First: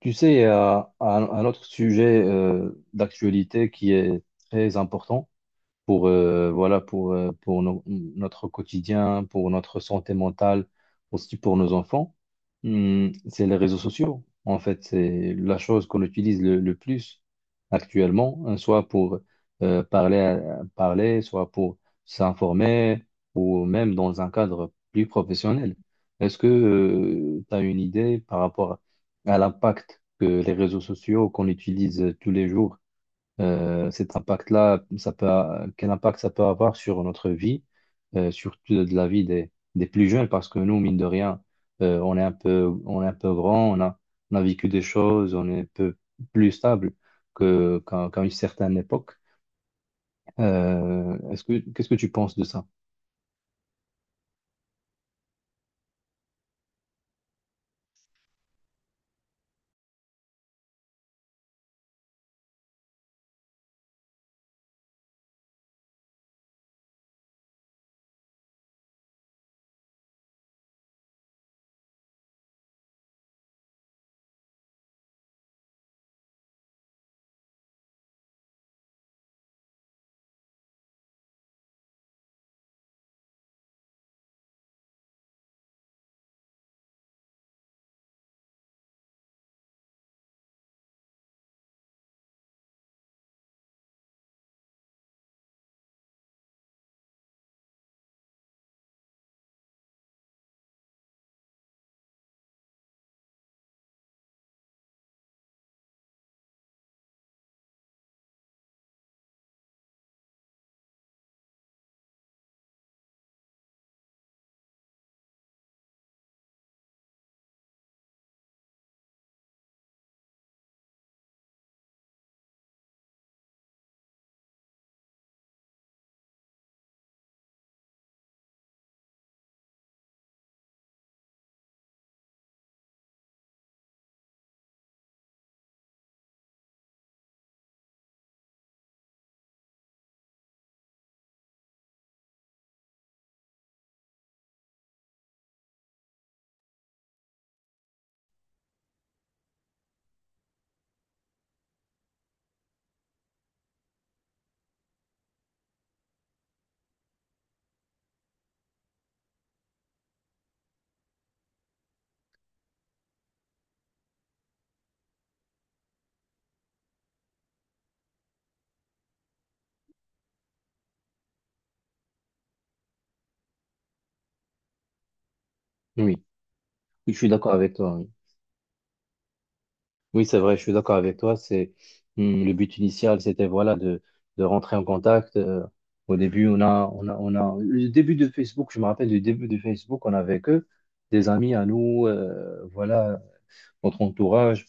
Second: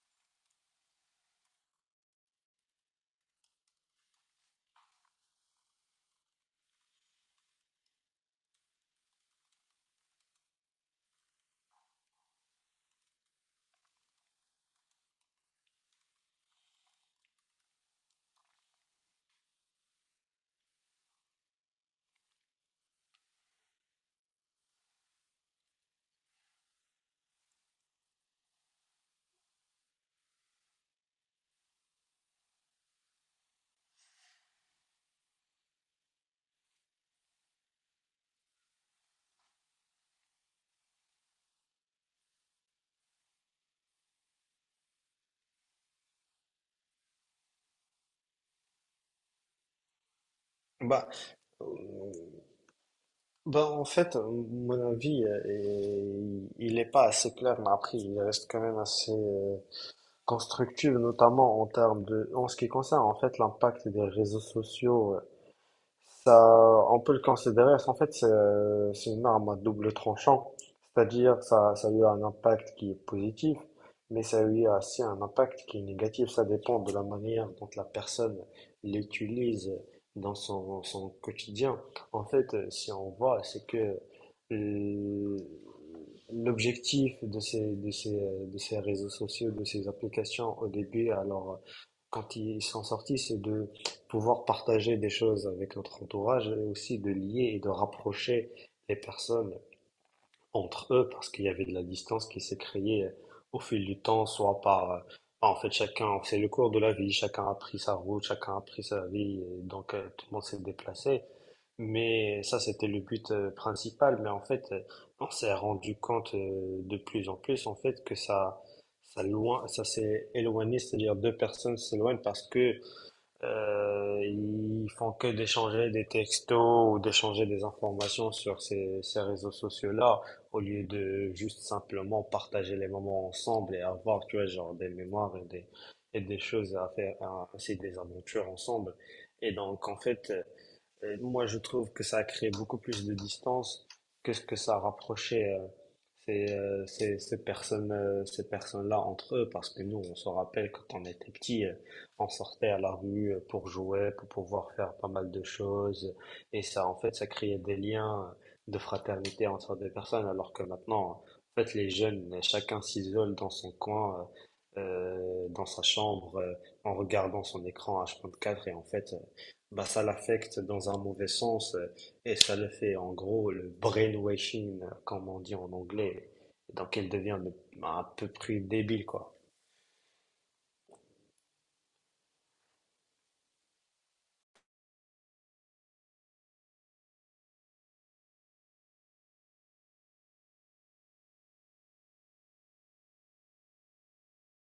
Tu sais, il y a un autre sujet d'actualité qui est très important pour voilà pour notre quotidien, pour notre santé mentale, aussi pour nos enfants. Hmm, c'est les réseaux sociaux. En fait, c'est la chose qu'on utilise le plus actuellement, hein, soit pour parler, soit pour s'informer ou même dans un cadre plus professionnel. Est-ce que tu as une idée par rapport à l'impact que les réseaux sociaux qu'on utilise tous les jours, cet impact-là, quel impact ça peut avoir sur notre vie, surtout de la vie des plus jeunes, parce que nous, mine de rien, on est un peu grand, on a vécu des choses, on est un peu plus stable qu'à une certaine époque. Bah, Qu'est-ce que tu euh, penses de ça? bah en fait, euh, mon avis, il n'est pas assez clair, mais après, il reste quand même assez constructif, notamment en ce qui concerne en fait l'impact des réseaux sociaux, ça, on peut le considérer, en fait, c'est une arme à double tranchant. C'est-à-dire, ça a eu un impact qui est positif, mais ça a eu aussi un impact qui est négatif. Ça dépend de la manière dont la personne l'utilise dans son quotidien. En fait, si on voit, c'est que euh, l'objectif de ces réseaux sociaux, de ces applications au début, alors, quand ils sont sortis, c'est de pouvoir partager des choses avec notre entourage et aussi de lier et de rapprocher les personnes entre eux parce qu'il y avait de la distance qui s'est créée au fil du temps, en fait, chacun, c'est le cours de la vie, chacun a pris sa route, chacun a pris sa vie, et donc tout le monde s'est déplacé. Mais ça, c'était le but principal. Mais en fait, on s'est rendu compte de plus en plus, en fait, que ça s'est éloigné, c'est-à-dire deux personnes s'éloignent parce que ils font que d'échanger des textos ou d'échanger des informations sur ces réseaux sociaux-là, au lieu de juste simplement partager les moments ensemble et avoir, tu vois, genre des mémoires et des choses à faire, c'est des aventures ensemble. Et donc, en fait, et moi, je trouve que ça a créé beaucoup plus de distance que ce que ça rapprochait ces personnes, ces personnes-là entre eux, parce que nous, on se rappelle quand on était petit, on sortait à la rue pour jouer, pour pouvoir faire pas mal de choses, et ça, en fait, ça créait des liens de fraternité entre des personnes, alors que maintenant, en fait, les jeunes, chacun s'isole dans son coin, dans sa chambre, en regardant son écran H24, et en fait, bah, ça l'affecte dans un mauvais sens et ça le fait en gros le brainwashing, comme on dit en Oui, anglais, donc elle je suis devient d'accord avec bah, toi. à peu près débile quoi. Oui, c'est vrai, je suis d'accord avec toi. C'est le but initial, c'était voilà de rentrer en contact. Au début, on a le début de Facebook. Je me rappelle du début de Facebook, on avait que des amis à nous, voilà notre entourage.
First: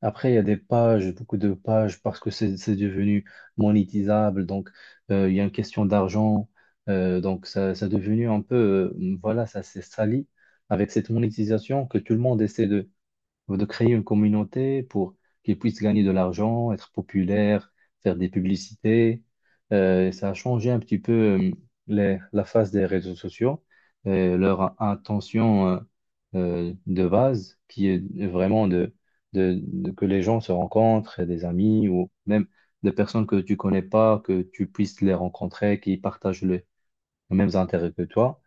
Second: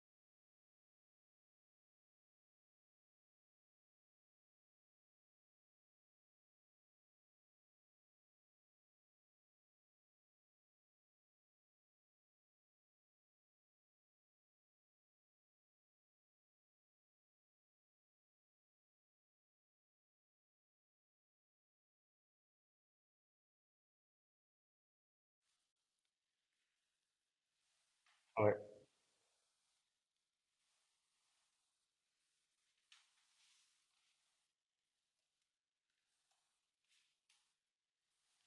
Après, il y a des pages, beaucoup de pages parce que c'est devenu monétisable. Donc, il y a une question d'argent. Donc, ça est devenu un peu, voilà, ça s'est sali avec cette monétisation que tout le monde essaie de créer une communauté pour qu'ils puissent gagner de l'argent, être populaires, faire des publicités. Ça a changé un petit peu la face des réseaux sociaux, leur intention de base, qui est Ouais, vraiment de, que les gens se rencontrent, et des amis ou même des personnes que tu connais pas, que tu puisses les rencontrer, qui partagent les mêmes intérêts que toi.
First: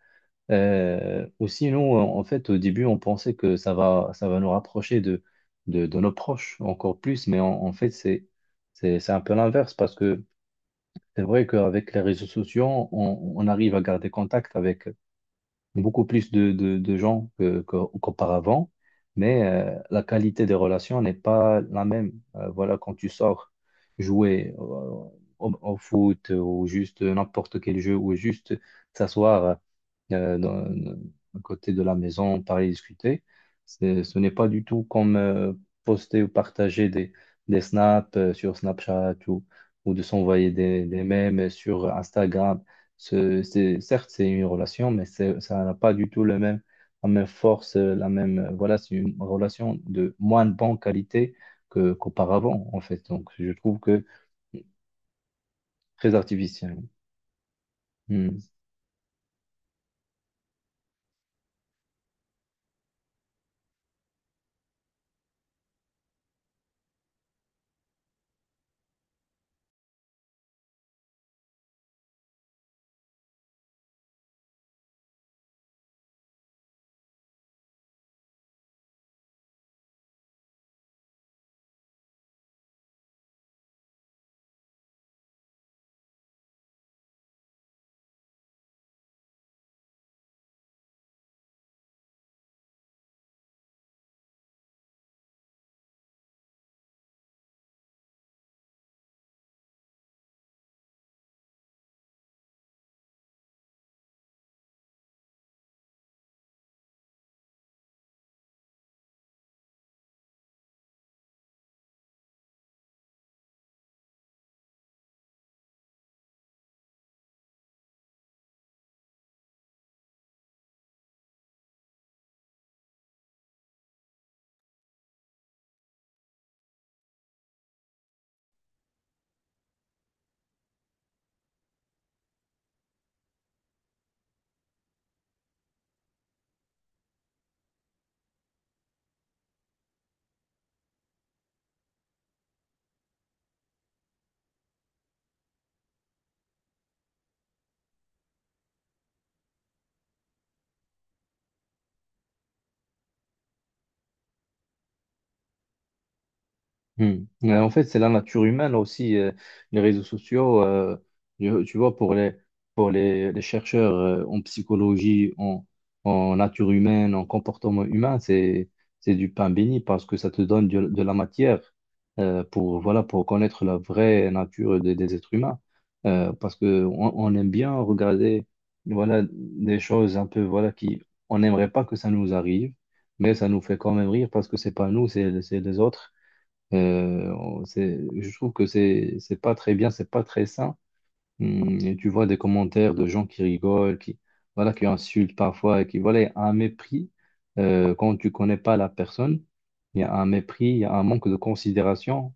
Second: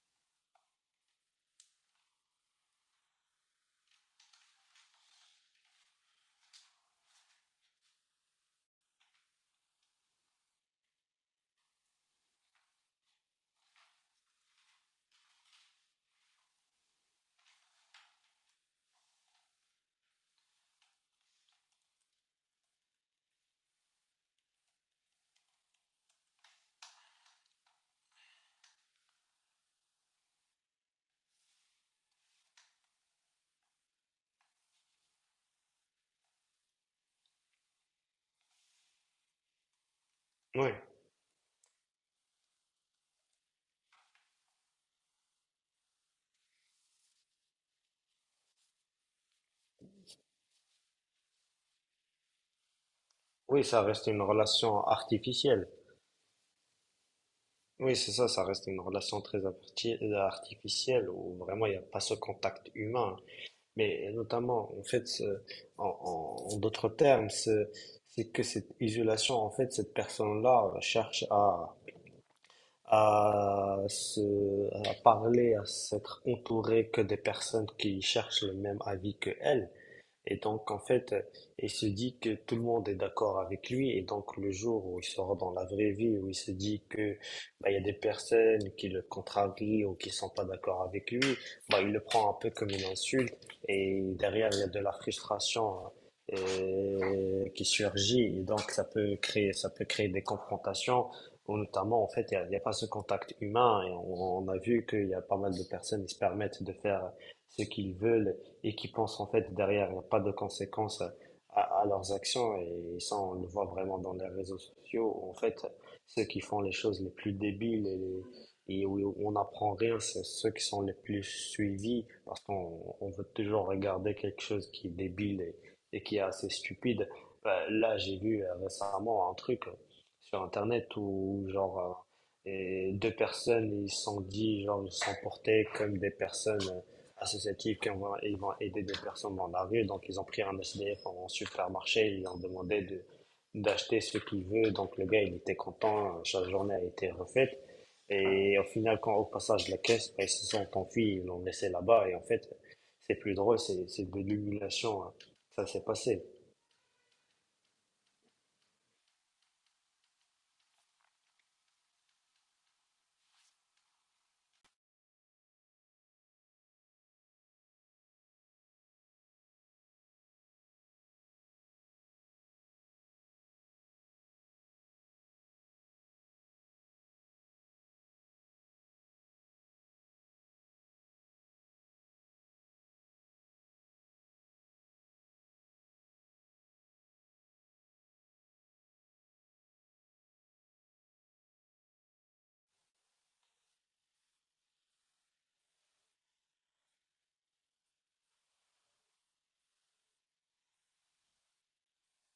Ou sinon, en fait, au début, on pensait que ça va nous rapprocher de nos proches encore plus, mais en fait, c'est un peu l'inverse parce que c'est vrai qu'avec les réseaux sociaux, on arrive à garder contact avec beaucoup plus de gens qu'auparavant, mais la qualité des relations n'est pas la même. Voilà, quand tu sors jouer au foot ou juste n'importe quel jeu ou juste s'asseoir euh, dans- à côté de la maison, parler, discuter. Ce n'est pas du tout comme poster ou partager des snaps sur Snapchat ou de s'envoyer ouais. Des mèmes sur Instagram. C'est, certes, c'est une relation, mais ça n'a pas du tout le même, la même force, la même, voilà, c'est une relation de moins bonne qualité qu'auparavant, en fait. Donc, je Oui, trouve ça que reste une relation artificielle. très artificiel. Oui, c'est ça, Hmm. ça reste une relation très artificielle où vraiment il n'y a pas ce contact humain. Mais notamment, en fait, en d'autres termes, c'est que cette isolation, en fait, cette personne-là cherche à, se, à parler, à s'être entouré que des personnes qui cherchent le même avis que elle. Et donc, en fait, il se dit que tout le monde est d'accord avec lui. Et donc, le jour où il sort dans la vraie vie, où il se dit que bah, il y a des personnes qui le contrarient ou qui sont pas d'accord avec lui, bah, il le prend un peu comme une insulte. Et derrière, il y a de la frustration qui surgit. Et donc, ça peut créer des confrontations. Ou notamment, en fait, il y a pas ce contact humain. Et on a vu qu'il y a pas mal de personnes qui se permettent de faire ce qu'ils veulent et qui pensent en fait derrière, il n'y a pas de conséquences à leurs actions. Et ça, on le voit vraiment dans les réseaux sociaux. Où, En fait, ceux qui font les choses les plus débiles et où on n'apprend rien, c'est ceux qui sont les plus suivis parce qu'on on veut toujours regarder quelque chose qui est débile et qui est assez stupide. Ben, là, j'ai vu récemment un truc sur Internet où genre deux personnes, ils se sont portés comme des personnes associatifs ils vont aider des personnes dans la rue. Donc, ils ont pris un SDF en supermarché, ils lui ont demandé d'acheter ce qu'il veut. Donc, le gars, il était content, chaque journée a été refaite. Et au final, quand au passage de la caisse, ben, ils se sont enfuis, ils l'ont laissé là-bas. Et en fait, c'est plus drôle, c'est de l'humiliation, hein. Ça s'est passé. Hmm. En fait, c'est la nature humaine aussi, les réseaux sociaux. Tu vois, pour les, pour les chercheurs en psychologie, en nature humaine, en comportement humain, c'est du pain béni parce que ça te donne de la matière pour, voilà, pour connaître la vraie nature des êtres humains. Parce que on aime bien regarder, voilà, des choses un peu, voilà, qui, on n'aimerait pas que ça nous arrive, mais ça nous fait quand même rire parce que c'est pas nous, c'est les autres. Je trouve que c'est pas très bien, c'est pas très sain. Et tu vois des commentaires de gens qui rigolent, qui voilà, qui insultent parfois, et qui voilà, il y a un mépris quand tu connais pas la personne. Il y a un mépris, il y a un manque de considération,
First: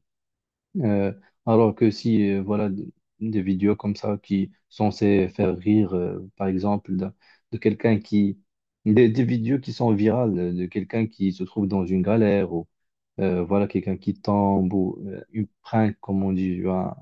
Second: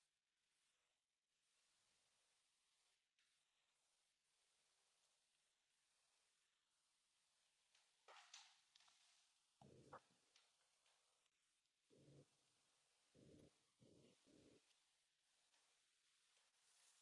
euh, alors que si, voilà, des vidéos comme ça qui sont censées faire rire, par exemple, quelqu'un qui... Des vidéos qui sont virales, de quelqu'un qui se trouve dans une galère, ou voilà, quelqu'un qui tombe, ou une prank, comme on dit, un-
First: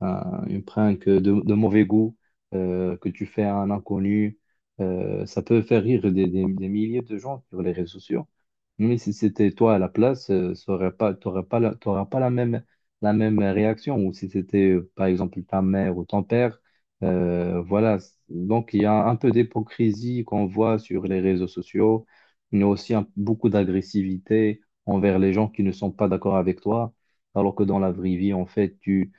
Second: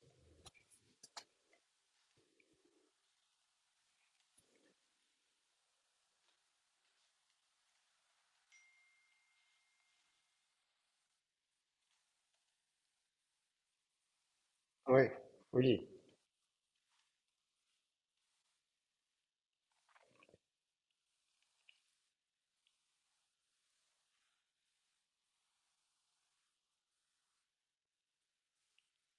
un- une prank de mauvais goût, que tu fais à un inconnu, ça peut faire rire des milliers de gens sur les réseaux sociaux. Mais si c'était toi à la place, ça aurait pas, t'aurais pas la, t'auras pas la même, la même réaction. Ou si c'était, Oui, par exemple, ta oui, mère ou ton père, voilà. Donc, il y a un peu d'hypocrisie qu'on voit sur les réseaux sociaux, mais aussi beaucoup d'agressivité envers les gens qui ne sont pas d'accord avec toi. Alors que dans la vraie vie, en fait, tu,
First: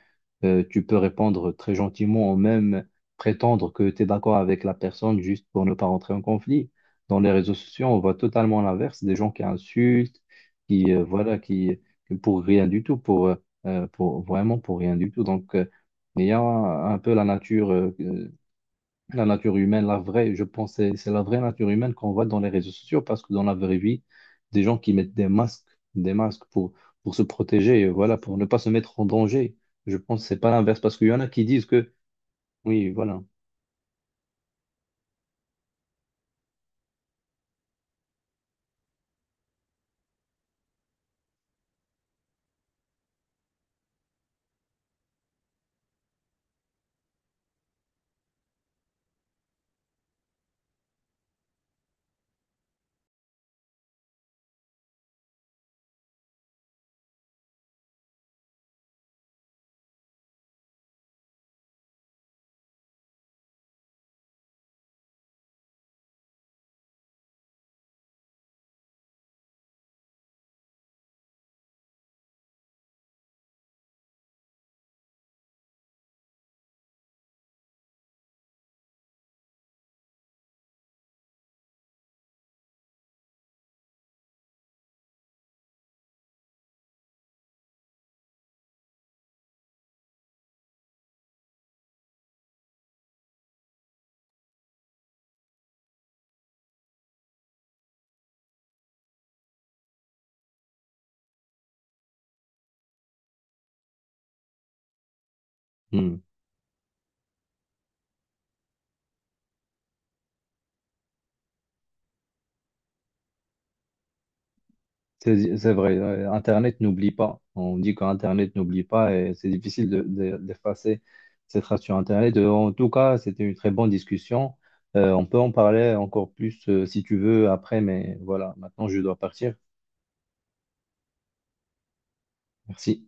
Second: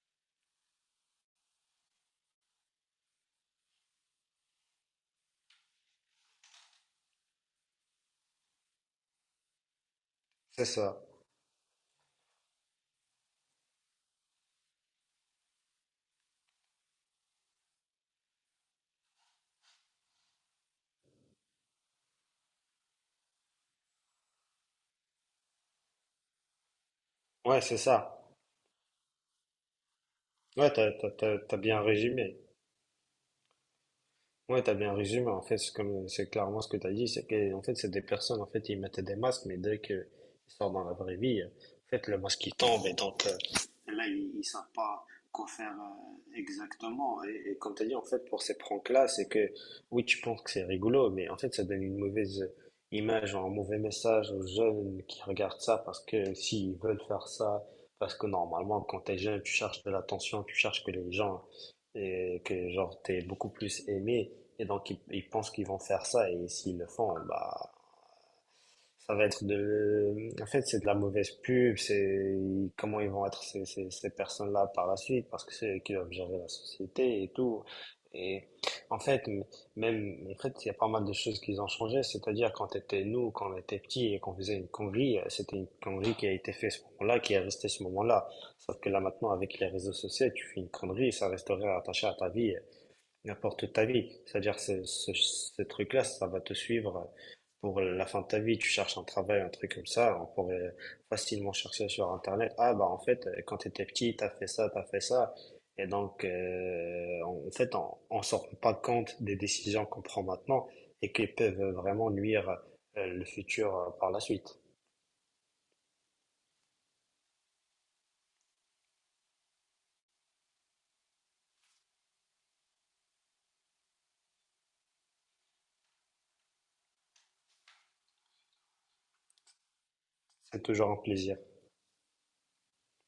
euh, tu peux répondre très gentiment ou même prétendre que tu es d'accord avec la personne juste pour ne pas rentrer en conflit. Dans les réseaux sociaux, on voit totalement l'inverse, des gens qui insultent, c'est qui, ça. euh, voilà, qui, qui pour rien du tout, pour, vraiment pour rien du tout. Donc, il y a un peu la nature humaine, la vraie, je pense, c'est la vraie nature humaine qu'on voit dans les réseaux sociaux, parce que dans la vraie vie, des gens qui mettent des masques pour se Ouais, c'est protéger, voilà, ça. pour ne pas se mettre en danger. Je pense que c'est pas Ouais, l'inverse, parce qu'il y en a qui t'as disent bien que, résumé. oui, voilà. Ouais, t'as bien résumé. En fait, c'est comme, c'est clairement ce que t'as dit. C'est que, en fait, c'est des personnes, en fait, ils mettaient des masques, mais dès qu'ils sortent dans la vraie vie, en fait, le masque, il tombe, et donc, là, ils savent pas quoi faire, exactement. Et comme t'as dit, en fait, pour ces pranks-là, c'est que, oui, tu penses que c'est rigolo, mais en fait, ça donne une mauvaise image, un mauvais message aux jeunes qui regardent ça, parce que s'ils veulent faire ça, parce que normalement, quand t'es jeune, tu cherches de l'attention, tu cherches que les gens, et que, genre, t'es beaucoup plus aimé, et donc, ils pensent qu'ils vont faire ça, et s'ils le font, bah, ça va être de... En fait, c'est de la mauvaise pub, c'est comment ils vont être ces personnes-là par la suite, parce que c'est eux qui doivent gérer la société et tout. Et en fait, même, en fait, il y a pas mal de choses qui ont changé, c'est-à-dire quand était nous, quand on était petits et qu'on faisait une connerie, c'était une connerie qui a été faite ce moment-là, qui est restée ce moment-là. Sauf que là, maintenant, avec les réseaux sociaux, tu fais une connerie, ça resterait attaché à ta vie, n'importe toute ta vie. C'est-à-dire ce truc-là, ça va te suivre pour la fin de ta vie. Tu cherches un travail, un truc comme ça, on pourrait facilement chercher sur Internet. Ah bah en fait, quand tu étais petit, t'as fait ça, t'as fait ça. Et Hmm. donc, en en fait, on s'en rend pas compte des décisions qu'on prend maintenant et qui peuvent vraiment nuire le futur par la suite. C'est vrai, Internet n'oublie pas. On dit qu'Internet n'oublie pas et c'est difficile de, d'effacer cette trace sur Internet. En tout cas, c'était une très bonne discussion. On peut en parler encore plus si tu veux après, mais voilà, maintenant je dois partir. C'est toujours un plaisir. Merci.